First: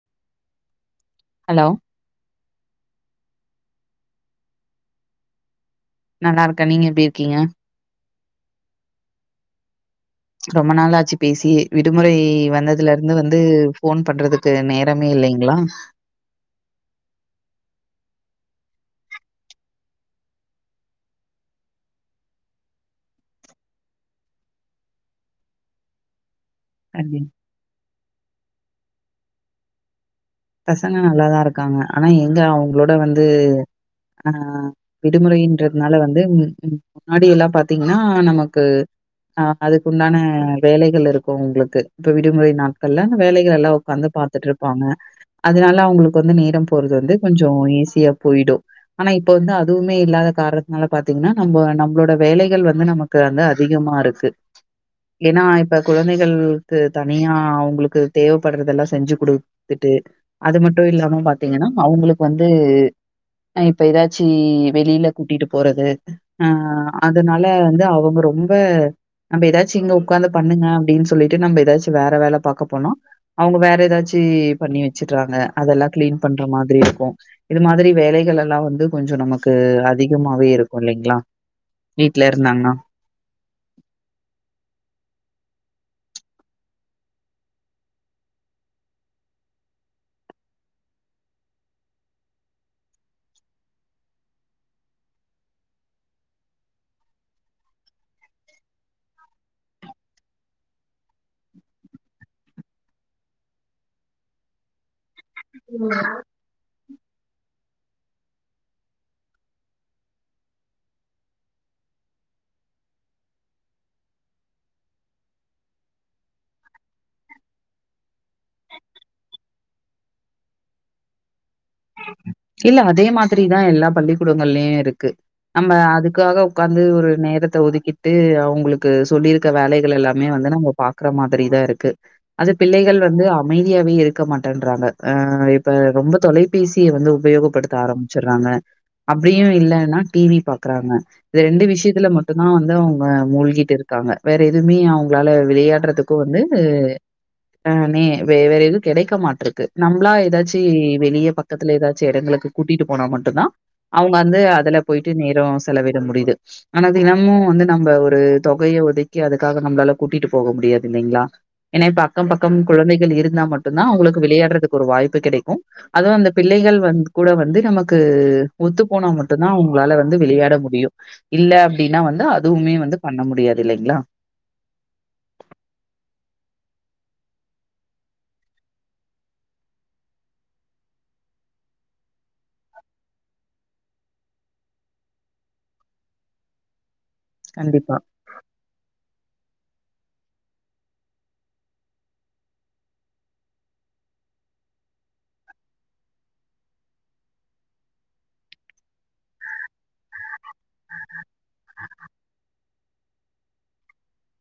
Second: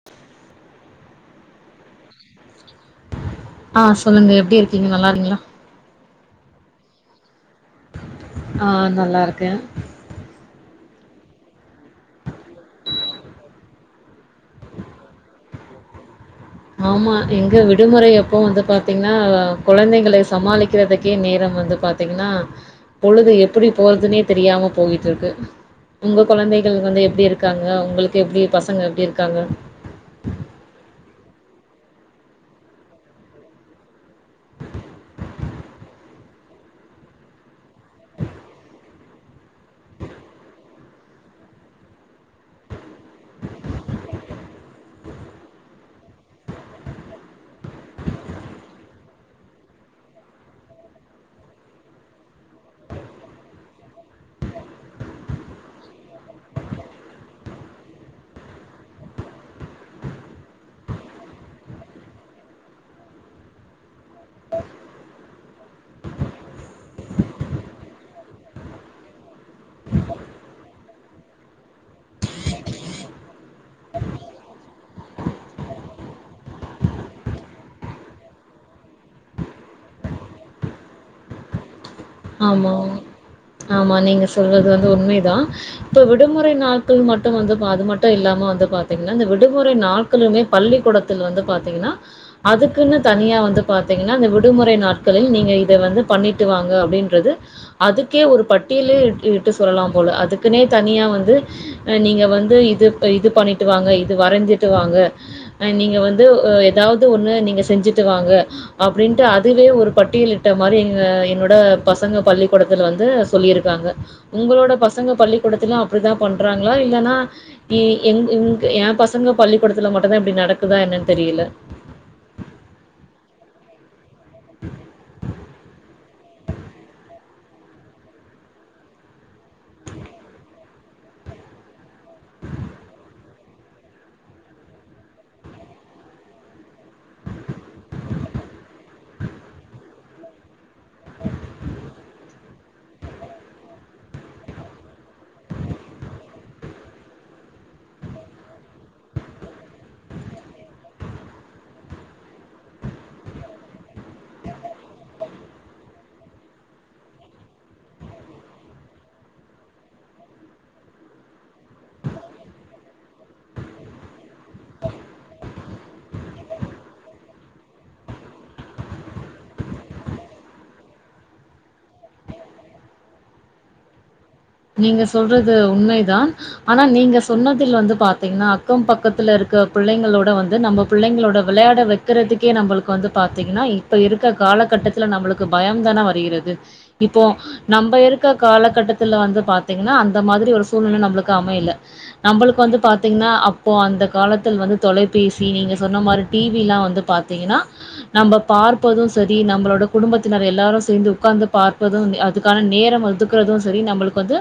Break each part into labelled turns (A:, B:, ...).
A: [inaudible]
B: Hello
A: ஆ சொல்லுங்க எப்டி இருக்கீங்க நல்லா இருங்ளா
B: நல்லா இருக்க நீங்க எப்டி இருக்கீங்க
A: ஆ நல்லா இருக்க
B: ரொம்ப நாளாச்சு பேசி விடுமுறை வந்ததுல இருந்து வந்து ஃபோன் பண்றது து நேரமே இல்லீங்களா
A: ஆமா எங்க விடுமுறை அப்போ வந்து பாத்தீங்ன்னா கொழந்தைங்களை சமாளிக்கறதுக்கே நேரம் வந்து பாத் தீங்கன்னா பொழுது எப்புடி போறதுனே தெரியாம போயிகிட்டு இருக்கு உங்க கொழந்தைகள் வந்து
B: அப்டி
A: எப்டி இருக்காங்க உங்களுக்கு எப்டி பசங்க எப்டி இருக்காங்க
B: பசங்க நல்லாதா இருக்காங்க ஆனா எங்க அவங்களோட வந்து ஆ விடுமுறைன்றதுனால வந்து ம் ம் முன்னாடி எல்லா பாத்தீங்கன்னா நமக்கு ஆ அதுக்கு உண்டான வேலைகள் இருக்கு உங்ளுக்கு இப்ப விடுமுறை நாட்கள்ல வேலைகள் எல்லா உக்காந்து ப த்துட்டு இருப்பாங்க அதனால அவங்களுக்கு வந்து நேரோ போறது வந்து கொஞ்சோ ஈஸியா போய்டு ஆனா இப்ப வந்து அதுவுமே இல்லாத காரணத்தினால பாத்தீங்கன்னா நம்போ நம்மளோட வேலைகள் வந்து நம க்கு வந்து அதிகமா இருக்கு இல்லனா இப்ப குழந்தைகளுக்கு தனியா அவங்களுக்கு தேவைப்படுறதெல்லா செஞ்சி குடு த்துட்டு அது மட்டு இல்லாம பாத்தீங்கன்னா அவங்களுக்கு வந்து அ இப்ப ஏதாச்சி வெளியில கூட்டிட்டு போறது அ அதனால வந்து அவுங்க ரொம்ப நம்ம ஏதாச்சி இங்க உக்காந்து பண்ணுங்க அப்டின்னு சொல்லிட்டு நம்ம ஏதாச்சியு வேற வேல பாக்க போனோ அவுங்க வேற ஏதாச்சி பண்ணி வச்சிறாங்க அதெல்லா கிளீன் பண்ற மாதிரி இருக்கு இது மாதிரி வேலைகள் எல்லா வந்து கொஞ்சோ நமக்கு அதிகமாவே இருக்கு இல்லைங்களா வீட்ல இருந்தாங்கன்னா.
A: ஆமா ஆமா நீங்க சொல்றது வந்து உண்மைதா இப்ப விடுமுறை நாட்கள் மட்டு வந்து பா அது மட்டு இல்லாம வந்து பாத்தீங்கன்னா இந்த விடுமுறை நாட் களுமே பள்ளிக்கூடத்தல வந்து பாத்தீங்கன்னா அதுக்குன்னு தனியா வந்து பாத்தீங்கன்னா இந்த விடுமுறை நாட்களில் நீங்க இத வந்து பண்ணிட்டு வாங்க அப்டின் றது அதுக்கே ஒரு பட்டியிலே இட் இட்டு சொல்லலா போல அதுக்குனே தனியா வந்து நீங்க வந்து இது அ இது பண்ணிட்டு வாங்க இது வரஞ்சிட்டு வாங்க அ நீங்க வந்து ஆ ஏதாவ்து ஒண்ணு நீங்க செஞ்சிட்டு வாங்க அப்டின்ட்டு அதுவே ஒரு பட்டியலிட்ட மாரி எங்க என்னோட பசங்க பள்ளிக்கூடத்துல வந்து சொல்லியிருக்காங்க உங்களோட பசங்க பள்ளிக்கூடத்துல அப்டித்தா பண்றாங்களா இல்லைன்னா எ எங் இங்க என் பசங்க பள்ளிக்கூடத்துல மட்டுதா இப்டி நடக்குதா என்னன்னு தெரியில
B: இல்ல அதே மாதிரிதா எல்லா பள்ளிக்கூடங்கள்ளியு இருக்கு நம்ம அதுக்காக உக்காந்து ஒரு நேரத்த ஒதுக்கிட்டு அவுங்களுக்கு சொல்லி இருக்க வேலைகள் எல்லாமே வந்து நம்ம பாக்கற மாதிரி தா இருக்கு அது பிள்ளைகள் வந்து அமைதியாவே இருக்க மாட்டேன்றங்க அ இப்ப ரொம்ப தொலை பேசிய வந்து உபயோகப்படுத்த ஆரம்பிச்சிறாங்க அப்டியு இல்லைன்னா டி வி பாக்றாங்க இது ரெண்டு விஷ்யத்துல மட்டுதா வந்து அவுங்க மூழ்கிட்டு இருக்காங்க வேற எதுவுமே அவுங்களால விளையாடுறதுக் கு வந்து ஆ னே வே வேற எதுவு கெடைக்க மாட்டிருக்கு நம்மளா ஏதாச்சி வெளிய ப க்கத்துல ஏதாச்சி எடங்களுக்கு கூட்டிட்டு போனா மட்டுதா அவுங்க வந்து அதுல போய்ட்டு நேரோ செலவிட முடியுது ஆனா தினமு வந்து நம்ம ஒரு தொகைய ஒதுக்கி அதுக்காக நம்மளால கூட்டிட்டு போக முடியாது இல்லைங்களா ஏன்னா அக்க பக்கோ குழந்தைகள் இருந்தா மட்டுதா அவுங்களுக்கு விளையாடுறதுக்கு ஒரு வாய்ப்பு கெடைக்கு அதுவு அந்த பிள்ளைகள் வந்து கூட வந்து நமக்கு ஒத்து போனா மட்டுதா அவுங்களால வந்து விளையாட முடியு இல்ல அப்டின்னா வந்து அதுவுமே வந்து பண்ண முடியாது இல்லைங்களா
A: நீங்க சொல்றது உண்மைதா ஆனா நீங்க சொன்னதில் வந்து பாத்தீங்கன்னா அக்க பக்கத்துல இருக்க பிள்ளைங்களோட வந்து நம்ப பிள்ளைங்களோட விளையாட வைக்கறதுக்கே நம்மளுக்கு வந்து பாத்தீங்கன்னா இப்ப இருக்க காலகட்டத் தில நம்பளுக்கு பய தானே வருகிறது இப்போ
B: கண்டிப்பா,
A: நம்ப இருக்க காலகட்டத்தில வந்து பாத்தீங்கன்னா அந்த மாதிரி ஒரு சூழ்நிலை நம்பளுக்கு அமையில நம்பளுக்கு வந்து பாத்தீங்கன்னா அப்போ அந்த காலத்தில் வந்து தொலைபேசி நீங்க சொன்ன மாரி டி வி எல்லா வந்து பா த்தீங்கன்னா நம்ப பார்ப்பது சரி நம்பளோட குடும்பத்தினர் எல்லாரு சேந்து உக்கார்ந்து பார்ப்பது நே அதுக்கான நேர ஒதுக்கறது சரி நம்பளுக்கு வந்து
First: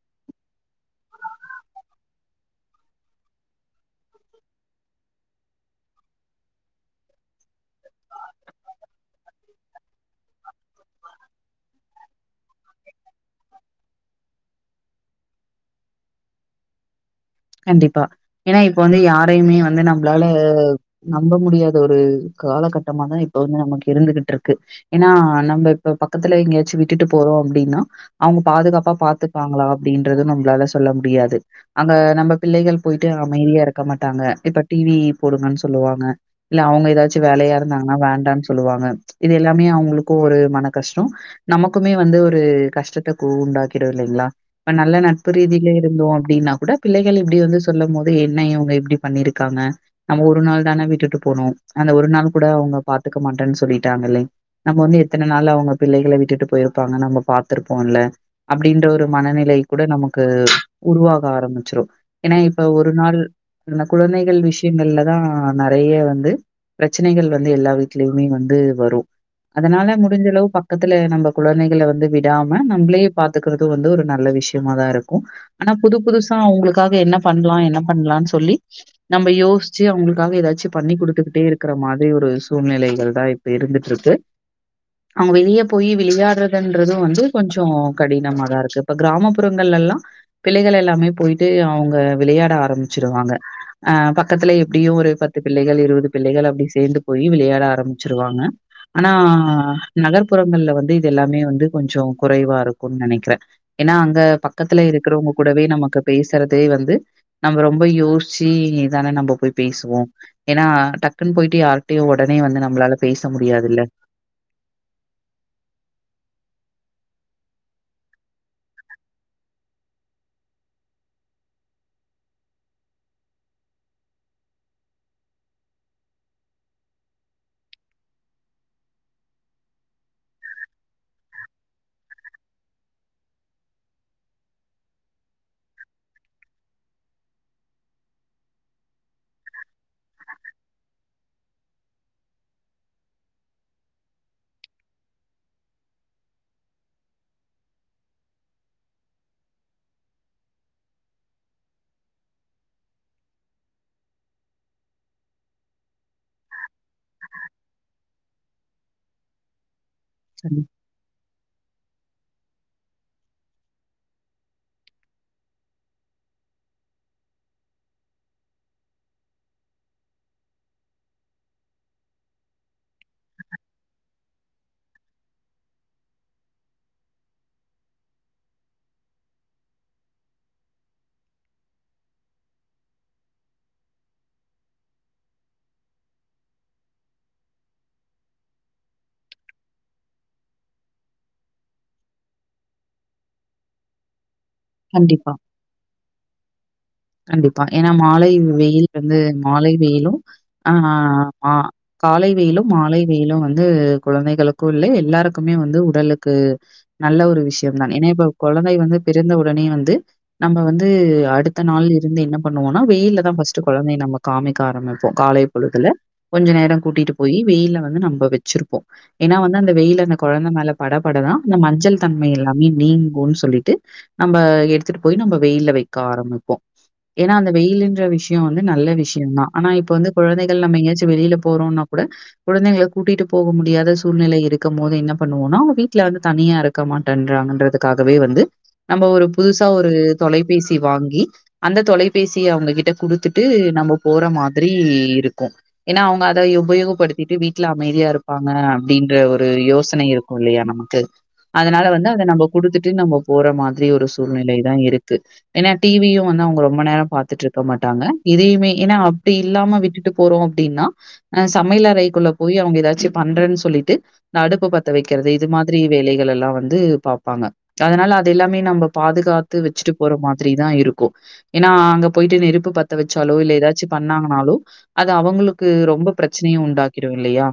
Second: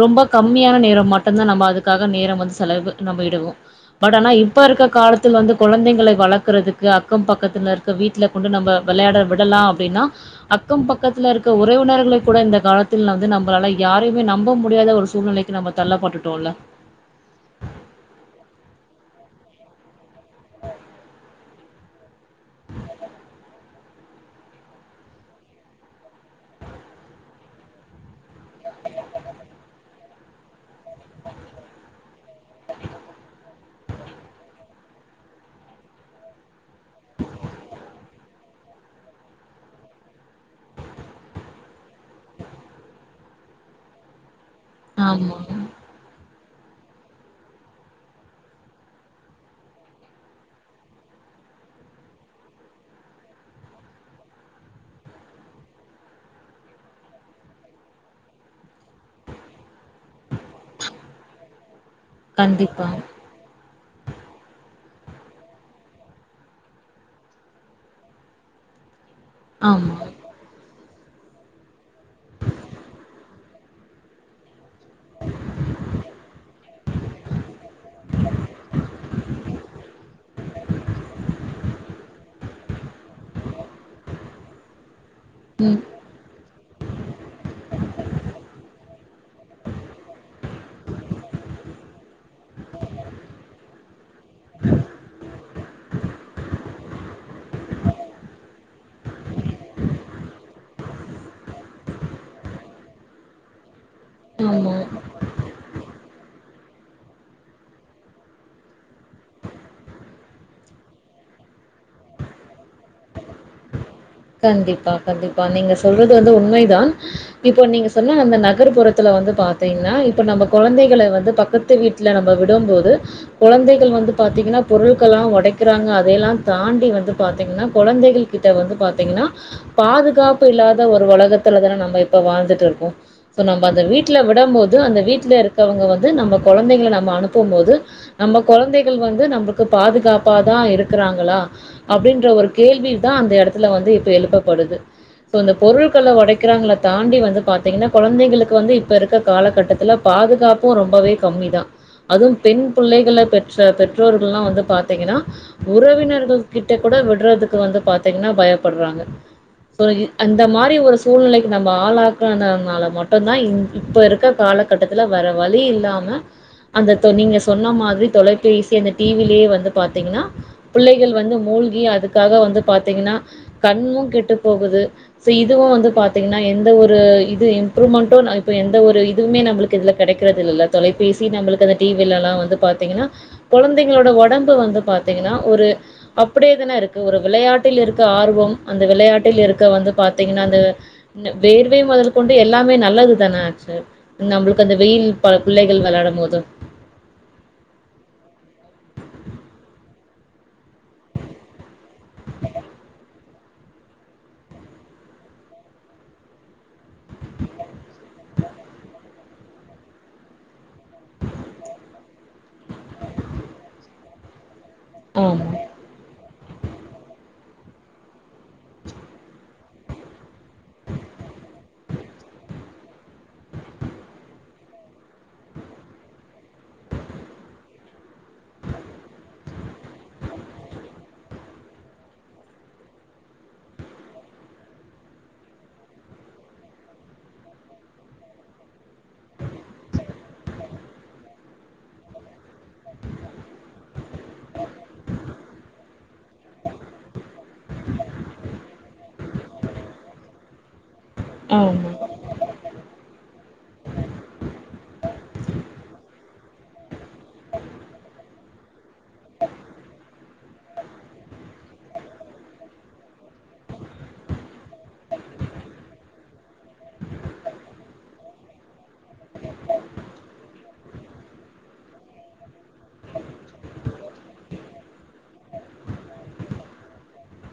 A: ரொம்ப கம்மியான நேர மட்டுதா நம்ம அதுக்காக நேர வந்து செலவு நம்ம இடுவோ பட் ஆனா இப்ப இருக்க காலத்தில் வந்து கொழந்தைங்களை வளக்கறதுக்கு அக்க பக்கத்தினர் ருக்க வீட்ல கொண்டு நம்ம விளையாட விடலா அப்டின்னா அக்க பக்கத்தில இருக்க உறவினர்களை கூட இந்த காலத்தில் வந்து நம்பளால யாரையு மே நம்ப முடியாத ஒரு சூழ்நிலைக்கி நம்ம தள்ளப்பட்டுட்டோம்ல்ல
B: கண்டிப்பா ஏன்னா இப்ப வந்து யாரையுமே வந்து நம்மளால நம்ப முடியாத ஒரு காலகட்டமாதா இப்ப வந்து நமக்கு இருந்துகிட்டுருக்கு ஏனா நம்ம இப்ப பக்கத்துல எங்கயாச்சு விட்டுட்டு போறோ அப்டின்னா அவுங்க பாதுகாப்பா பாத்துக்குவாங்களா அப்டின்றது நம்ளால சொல்ல முடியாது அங்க நம்ப பிள்ளைகள் போய்ட்டு அமைதியா இருக்க மாட்டாங்க இப்ப டி வி போடுங்கன்னு சொல்லுவாங்க இல்ல அவுங்க ஏதாச்சு வேலயா இருந்தாங்கன்னா வேண்டான்னு சொல்லுவாங்க இது எல்லாமே அவங்களுக்கு ஒரு மன கஷ்டம் நமக்குமே வந்து ஒரு கஷ்டத்த கு உண்டாக்கிடும் இல்லைங்களா ப நல்ல நட்பு
A: ஆமா
B: ரீதில இருந்தோ அப்டின்னா கூட பிள்ளைகள் இப்டி வந்து சொல்லும்மோது என்ன இவுங்க இப்டி பண்ணிருக்காங்க நம்ம ஒரு நாள் தான வீட்டுட்டு போனோ அந்த ஒரு நாள் கூட அவுங்க பாத்துக்க மாட்டன்னு சொல்லிட்டாங்கலே நம்ம வந்து எத்தன நாள் அவுங்க பிள்ளைகள விட்டுட்டு போயிருப்பாங்க நம்ப பாத்துருப்போம்ல அப்டின்ற ஒரு மனநிலை கூட நமக்கு உருவாக ஆரம்பி ச்சிரும் ஏனா இப்ப
A: கண்டிப்பா
B: ஒரு நாள் அந்த குழந்தைகள் விஷயங்கள்லதா நறைய வந்து பிரச்சனைகள் வந்து எல்லா வீட்லயுமே வந்து வரும் அதனால
A: ஆமா
B: முடிஞ்சளவு பக் பக்கத்துல நம்ப குழந்தைகள வந்து விடாம நம்ளயே பாத்துக்குறது வந்து ஒரு நல்ல விஷயமாதா இருக்கும் ஆனா புது புதுஸ் அ அவங்களுக்காக என்ன பண்லாம் என்ன பண்லாம்னு சொல்லி நம்ப யோசிச்சு அவுங்களுக்காக ஏதாச்சு பண்ணி குடுத்துக்கிட்டே இருக்குற மாதிரி ஒரு சூழ்நிலைகள்தா இப்ப இருந்துட்ருக்கு அவுங்க வெளிய போயி விளையாட்றதுன்றதும் வந்து கொஞ்ச கடினமாதாருக்கு இப்ப கிராமப்புறங்கள்லல்லாம் பிள்ளைகள் எல்லாமே போய்ட்டு அவுங்க விளையாட ஆரம்பிச்சிருவாங்க அ பக்கத்துல எப்டியும் ஒரு பத்து பிள்ளைகள் இருவது பிள்ளைகள் அப்டி சேந்து போயி விளையாட ஆரம்பிச்சிருவாங்க ஆனா நகர்புறங்கள்ல வந்து இது எல்லாமே வந்து கொஞ்ச குறைவாருக்குன்னு நனைக்கிறே ஏன்னா அங்க
A: ஆமா
B: பக்கத்துல இருக்கிறவுங்க கூடவே நமக்கு பேசுறதே வந்து நம்ப ரொம்ப யோசிச்சி தான நம்ப போய் பேசுவோ ஏனா டக்குன்னு போய்ட்டு யார்கிட்டயு உடனே வந்து நம்ளால பேச முடியாதுல்ல
A: கண்டிப்பா கண்டிப்பா நீங்க சொல்றது வந்து உண்மைதா இப்ப நீங்க சொன்ன அந்த நகர்புறத்துல வந்து பாத்தீங்ன்னா இப்ப நம்ப கொழந்தைகள வந்து பக்கத்து வீட் டுல நம்ப விடம்போது கொழந்தைகள் வந்து பாத்தீங்ன்னா பொருள்கள்லா ஒடைக்கிறாங்க அதை எல்லாம் தாண்டி வந்து பாத்தீங்கன்னா கொழந்தைகளுக் கிட்ட வந்து பாத்தீங்கன்னா பாதுகாப்பு இல்லாத ஒரு ஒலகத்துலதான நம்ம இப்ப வாழ்ந்துட்டு இருக்கோம் சோ நம்ப அந்த வீட்ல விடம் போது அந்த வீட்ல இருக்கவங்க வந்து நம்ப கொழந்தைகள நம்ம அனுப்பும்போது நம்ம கொழந்தைகள் வந்து நம்பக்கு பாதுகாப்பாதான் இருக்குறாங்களா அப்டின்ற ஒரு கேள்விதா அந்த எடத்துல வந்து இப்ப எழுப்பபடுது சோ இந்த பொருள்கள ஒடைக்கிறாங்கள தாண்டி வந்து பாத்தீங்கன்னா கொழந்தைங்களுக்கு வந்து இப்ப இருக்க காலகட்டத்துல பாதுகாப்பும் ரொம்பவே கம்மிதா அதும் பெண் புள்ளைகள பெற்ற பெற்றோர்கள்லாம் வந்து பாத்தீங்கனா உறவினர்கள் கிட்ட கூட விட்றதுக்கு வந்து பாத்தீங்ன்னா பயப்பட்றாங்க சொ இ அந்த
B: கண்
A: மாரி ஒரு சூழ்நிலைக்கு நம்ம ஆளாக்கனதுனால மட்டும்தா இப்ப இருக்க காலகட்டத்துல வேற வழி இல்லாம அந்த தொ நீங்க சொன்ன மாதிரி தொலைபேசி அந்த டி வி லே வந்து பாத்தீங்கன்னா பிள்ளைகள் வந்து மூழ்கி அதுக்காக வந்து பாத்தீங்ன்னா கண்ணும் கெட்டு போகுது சோ இதுவும் வந்து பாத்தீங்னா எந்த ஒரு இது இம்ப்ரூவ்மண்ட்டு இப்ப எந்த ஒரு இதுமே நம்மளுக்கு இதுல கிடைக்கிறது இல்லல தொலைபேசி நம்மளுக்கு அந்த டி வி லல்லா வந்து பாத்தீங்னா கொழந்தைங்களோட ஒடம்பு வந்து பாத்தீங்கன்னா ஒரு அப்டியேதான இருக்கு ஒரு விளையாட்டில் இருக் க ஆர்வம் அந்த விளையாட்டில் இருக்க வந்து பாத்தீங்ன்னா அந்த த வேர்வை மொதல் கொண்டு எல்லாமே நல்லதுதான ஆச்சு நம்பளுக்கு அந்த வெயில்
B: கண்டிப்பா.
A: பல பிள்ளைகள் வெளையாடும் போது
B: கண்டிப்பா ஏனா மாலை வெயில் வந்து மாலை வெயிலும் ஆ அ காலை வெயிலு மாலை வெயிலு வந்து குழந்தைகளுக்கு இல்ல எல்லாருக்குமே வந்து உடலுக்கு நல்ல ஒரு விஷயம்தா ஏன்னா இப்ப குழந்தை வந்து பிறந்தவுடனே வந்து நம்ம வந்து அடு மத்த நாளா இருந்து என்ன பண்ணுவோம்னா வெயிலதா ஃபஸ்ட் கொழந்தைய நம்ம காமிக்க ஆரம்பிப்போ காலை
A: ஆமா.
B: பொழுதுல கொஞ்ச நேரோ கூட்டிட்டு போய் வெயில வந்து நம்ம வெச்சிருப்போ ஏன்னா வந்து அந்த வெயில அந்த குழந்தை மேல பட படதா அந்த மஞ்சள் தன்மை எல்லாமே நீங்கோன்னு சொல்லிட்டு நம்ம எடுத்துட்டு போய் நம்ம வெயில வெக்க ஆரம்பிப்போ ஏன்னா அந்த வெயில்ன்ற விஷயோ வந்து நல்ல விஷயோதா ஆனா இப்ப வந்து குழந்தைகள் நம்ம எங்கயாச்சு வெளியில போறோனா கூட குழந்தைகள கூட்டிட்டு போக முடியாத சூழ்நிலை இருக்கு போது என்ன பண்ணுவோனா அவங் வீட்ல வந்து தனியா இருக் இருக்க மாட்டேன்றாங்கன்றதுக்காகவே வந்து நம்ம ஒரு புதுசா ஒரு தொலைபேசி வாங்கி அந்த தொலைபேசி அவங்ககிட்ட குடுத்துட்டு நம்ம போற மாதிரி இருக்கு ஏன்னா அவங்க அத உபயோகப்படுத்திட்டு வீட்ல அமைதியா இருப்பாங்க அப்டின்ற ஒரு யோசனைய இரு உள்ளையா நமக்கு அதனால
A: ஆமா,
B: வந்து அத நம்ம குடுத்துட்டு நம்ம போற மாரி ஒரு சூழ்நிலை தா இருக்கு ஏனா டி வியூ வந்து அவங்க ரொம்ப நேரோ பாத்துட்டு இருக்க மாட்டாங்க இதையுமே ஏன்னா அப்டி இல்லாம விட்டுட்டு போறோ அப்டின்னா அ சமையல் அறைக்குள்ள போய் அவங்க ஏதாச்சு பண்றேன்னு சொல்லிட்டு அடுப்பு பத்த வெக்றது இது மாதிரி வேலைகள் எல்லா வந்து பாப்பாங்க அதனால அது எல்லாமே நம்ம பாதுகாத்து வெச்சுட்டு போற மாதிரிதா இருக் கு ஏன்னா அங்க போய்ட்டு நெருப்பு பத்த வெச்சாலோ இல்ல ஏதாச்சு பண்ணாங்கனாலோ அது அவங்களுக்கு ரொம்ப பிரச்சனைய உண்டாக்கிடு இல்லையா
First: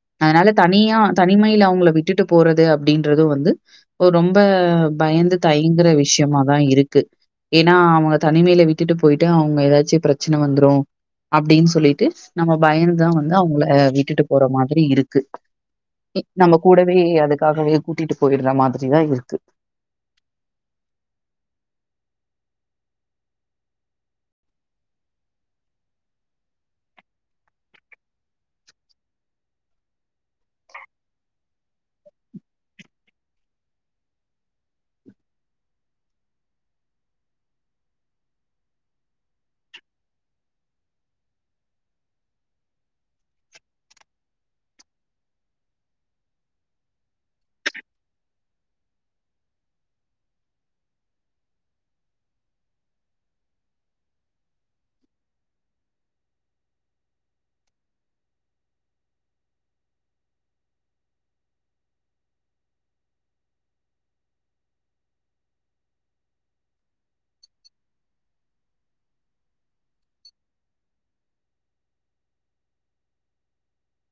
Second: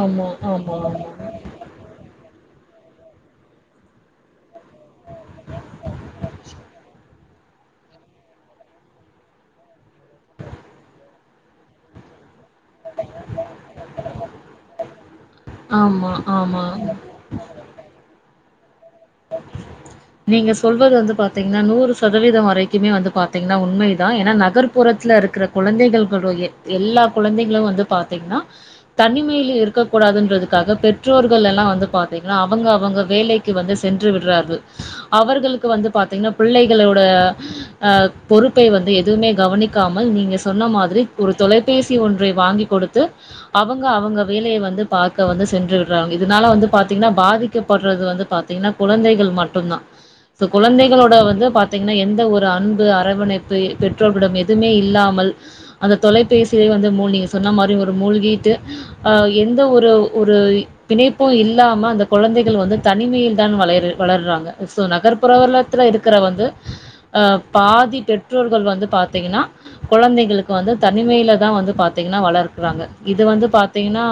A: ஆமா,
B: அதனால
A: ஆமா,
B: தனியா த
A: ஆமா,
B: தனிமையில அவங்கள விட்டுட்டு போறது அப்டின்றது வந்து ரொம்ப பயந்து தயங்கற விஷ விஷயமாதா இருக்கு ஏன்னா அவங்க தனிமையில விட்டுட்டு போய்ட்டு அவங்க ஏதாச்சு பிரச்சன வந்துரு அப்டின்னு சொல்லிட்டு நம்ம பயந்துதா வந்து அவங்கள விட்டுட்டு போற மாதிரி இருக்கு
A: ஆமா,
B: நம்ம
A: ஆமா.
B: கூடவே அதுக்காகவே கூட்டிட்டு போய்டுற மாரிதா இருக்கு
A: நீங்க சொல்வது வந்து பாத்தீங்னா நூறு சதவீத வரைக்குமே வந்து பாத்தீங்னா உண்மைதா ஏன்னா நகர்ப்புறத்துல இருக்கிற குழந்தைகளு எ எல்லா குழந்தைகளு வந்து பாத்தீங்னா தனிமையில இருக்க கூடாதுன்றதுக்காக பெற்றோர்கள் எல்லா வந்து பாத்தீங்னா அவங்க அவங்க வேலைக்கு வந்து சென்று விடுறார்கள் அவர்களுக்கு வந்து பாத்தீங்னா பிள்ளைகளோட அ பொறுப்பை வந்து எதுவுமே கவனிக்காமல் நீங்க சொன்ன மாதிரி ஒரு தொலைபேசி ஒன்றை வாங்கி கொடுத்து அவங்க அவங்க வேலையை வந்து பாக்க வந்து சென்று விடுறாங்க இதுனால வந்து பாத்தீங்னா பாதிக்கப்படுறது வந்து பாத் பாத்தீங்னா குழந்தைகள் மட்டுதா சோ குழந்தைகளோட வந்து பாத்தீங்னா எந்த ஒரு அன்பு அரவணைப்பு பெற்றோர்களிட எதுமே இல்லாமல் அந்த தொலைபேசியே வந்து மூழ்கிட்டு நீங்க சொன்ன மாரி ஒரு மூழ்கீட்டு ஆ எந்த ஒரு ஒரு பிணைப்பு இல்லாம அந்த குழந்தைக வந்து தனிமையி தா வளை வளர்றாங்க சோ நகர்ப்புற வலத்துல இருக்கிற வந்து அஹ் பாதி பெற்றோர்கள் வந்து பாத்தீங்கனா கொழந்தைங்களுக்கு வந்து தனிமையில தா வந்து பாத்தீங்னா வளர்கக்குறாங்க இது வந்து பா பாத்தீங்னா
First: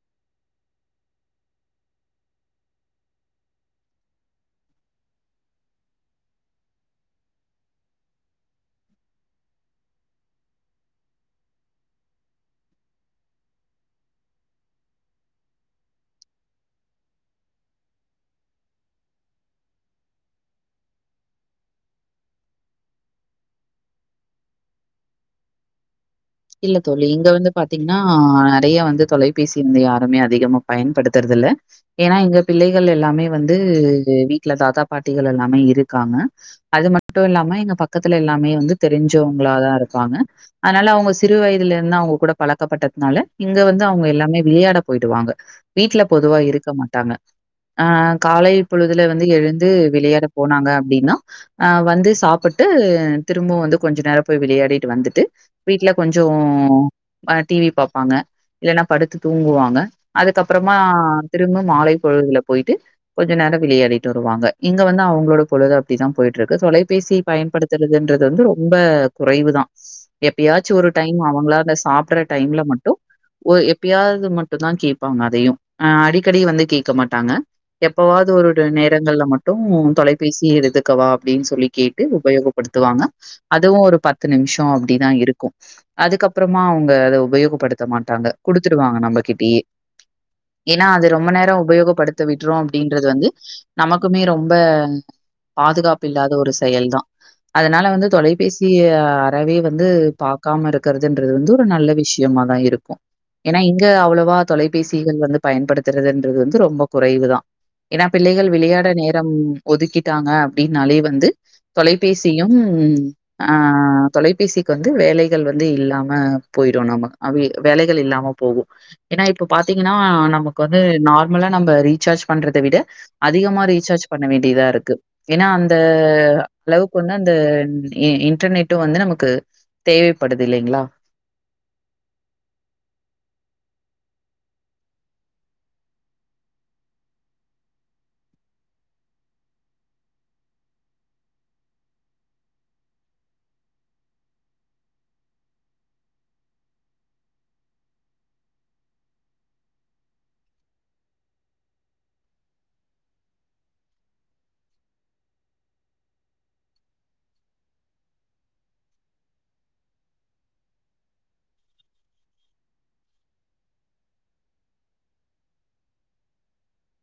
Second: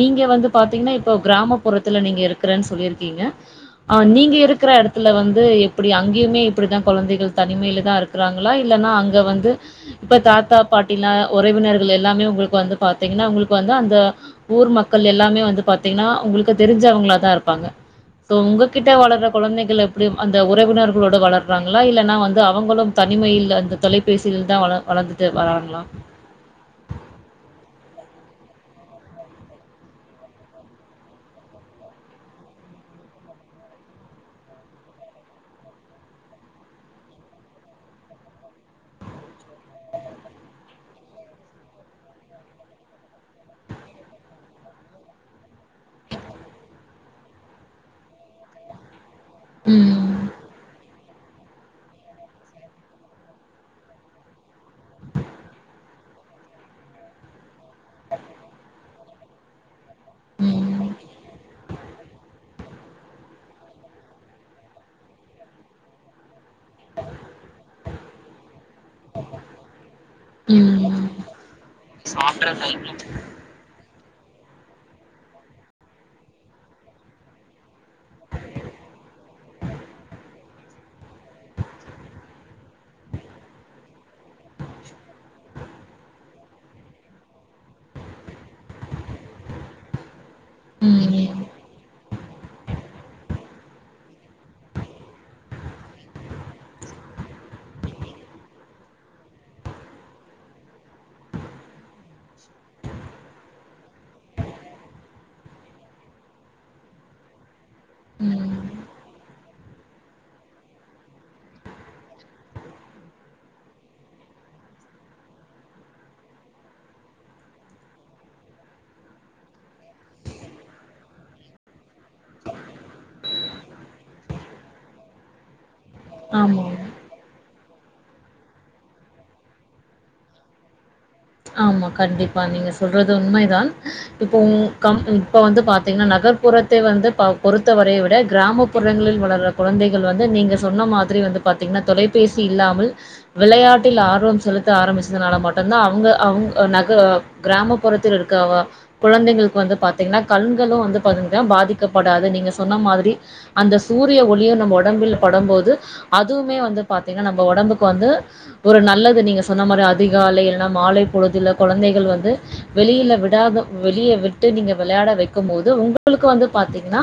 A: நீங்க வந்து பாத்தீங்னா இப்போ கிராமப்புறத்தல நீங்க இருக்கிறன்னு சொல்லியிருக்கீங்க ஆஹ் நீங்க இருக்கிற இடத்துல வந்து எப்டி அங்கேயுமே இபடிதா குழந்தைகள் தனிமையில தா இருக் க்கறாங்களா இல்லன்னா அங்க வந்து இப்ப தாத்தா பாட்டிலா உறவினர்கள் எல்லாமே உங்களுக்கு வந்து பாத்தீங்னா உங்களுக்கு வந்து அந்த ஊர் மக்கள் எல்லாமே வந்து பாத்தீங்னா உங்களுக்கு தெரிஞ்சவங்கள தா இருப்பாங்க சோ உங்க கிட்ட வளர்ற குழந்தைகள் எப்டி அந்த உறவினர்களோட வளர்றாங்களா இல்லன்னா வந்து அவங்களு தனிமையில அந்த தொலை பேசிகள் தா வள வளர்ந்துட்டு வரங்களா
B: இல்ல தோழி இங்க வந்து பாத்தீங்னா நெறைய வந்து தொலைபேசி வந்து யாருமே அதிகமா பயன்படுத்துறது இல்ல ஏன்னா இங்க பிள்ளைகள் எல்லாமே வந்து வீட்ல தாத்தா பாட்டிகள் எல்லாமே இருக்காங்க அது மட்டு இல்லாம இங்க பக்கத்துல எல்லாமே வந்து தெரிஞ்சவுங்களாதா இருப்பாங்க அதனால அவுங் சிறு வயதுல இருந்து அவங்க கூட பழக்கப்பட்டதுனால இங்க வந்து அவங்க எல்லாமே விளையாட போயிடவாங்க வீட்டுல பொதுவா இருக்க மாட்டாங்க ஆ காலை பொழுதுல வந்து எழுந்து விளையாட
A: ம்.
B: போனாங்க அப்படின்னா ஆ வந்து சாப்பிட்டு திரும்பவும் வந்து கொஞ்ச நேரோ போய் விளையாடிட்டு வந்துட்டு வீட்டுல கொஞ்சோ பா டி வி பாப்பாங்க இல்லைன்னா படுத்து தூங்குவாங்க அதுக்கப்புறமா
A: ம்.
B: திரும்ப மாலை பொழுதுல போயிட்டு கொஞ்ச நேரோ விளையாடிட்டு வருவாங்க இங்க வந்து அவங்களோட பொழுது அப்டிதா போயிட்டு இருக்கு தொலைபேசியை பயன்படுத் துறதுன்றது வந்து ரொம்ப குறைவு தா எப் ச்சு ஒரு
A: ம்.
B: டைம் ஆவங்களா அந்த சாப்பிற டைம்ல மட்டும் எப்பயாவது மட்டும் தா கேட்பாங்க அதையும் ஆ அடிக்கடி வந்து கேட்க மாட்டாங்க எப்பவாது ஒரு நேரங்கள்ல மட்டும் தொலைபேசி எடுத்துக்கவா அப்டின்னு சொல்லி கேட்டு உபயோக படுத்துவாங்க அதுவும் ஒரு பத்து நிம்ஷோ அப்டிதா இருக்கு க்கும் அதுக்கப்பறமா அவங்க அத உபயோகப்படுத்த மாட்டாங்க குடுத்துருவாங்க நம்மகிட்டயே ஏன்னா அது ரொம்ப
A: ம்.
B: நேரோ உபயோகப்படுத்த விட்றோ அப்டின்றது வந்து நமக்குமே ரொம்ப பாதுகாப்பு இல்லாத ஒரு செயல் தா அதனால வந்து தொலைபேசிய அறவே வந்து பாக்காம இருக்கிறதுன்றது வந்து ஒரு நல்ல விஷ்யமாதா இருக்கும் ஏன்னா இங்க அவ்வளவா தொலைபேசிகள் வந்து பயன்படுத்துறதுன்றது வந்து ரொம்ப குறைவு தா ஏன்னா பிள்ளைகள்
A: ம்.
B: விளையாட நேரம் ஒதுக்கிட்டாங்க அப்டின்னாலே வந்து தொலைபேசியும் ஆ தொலைபேசிக்கு வந்து வேலைகள் வந்து இல்லாம போயிடும் நம்ம அபி வேலைகள் இல்லாம போகும் ஏன்னா இப்போ பாத்தீங்கன்னா நமக்கு வந்து நார்மலா நம்ம ரீசார்ஜ் பண்றத விட அதிகமா ரீசார்ஜ் பண்ண வேண்டியதா இருக்கு ஏன்னா அந்த அந்த
A: ஆமா.
B: அளவுக்கு வந்து அந்த இன்டர்நெட்டும் வந்து நமக்கு தேவைப்படுது இல்லைங்களா
A: ஆமா கண்டிப்பா நீங்க சொல்றது உண்மைதான் இப்ப கம் இப்ப வந்து பாத்தீங்கன்னா நகர்ப்புறத்தை வந்து பொறுத்தவரை விட கிராமப் புறங்களில் வளர்ற குழந்தைகள் வந்து நீங்க சொன்ன மாதிரி வந்து பாத்தீங்கன்னா தொலைபேசி இல்லாமல் விளையாட்டில் ஆர்வம் செலுத்த ஆரம்பிச்சதுனால மட்டுந்தா அவங்க அவங்க நக கிராமப்புறத்தில் இருக்கங்க குழந்தைங்களுக்கு வந்து பாத்தீங்கன்னா கண்களும் வந்து பாத்தீங்கன்னா பாதிக்கப்படாது நீங்க சொன்ன மாதிரி அந்த சூரிய ஒளியு நம்ம உடம்பில் படம் போது அதுவுமே வந்து பாத்தீங்கா நம்ம ஒடம்புக்கு வந்து ஒரு நல்லது நீங்க சொன்ன மாதிரி அதிகாலை இல்லன்னா மாலை பொழுதுள்ள குழந்தைகள் வந்து வெளியில விடாத வெளியே விட்டு நீங்க விளையாட வைக்கும் போது உங்க உங்களுக்கு வந்து பாத்தீங்கன்னா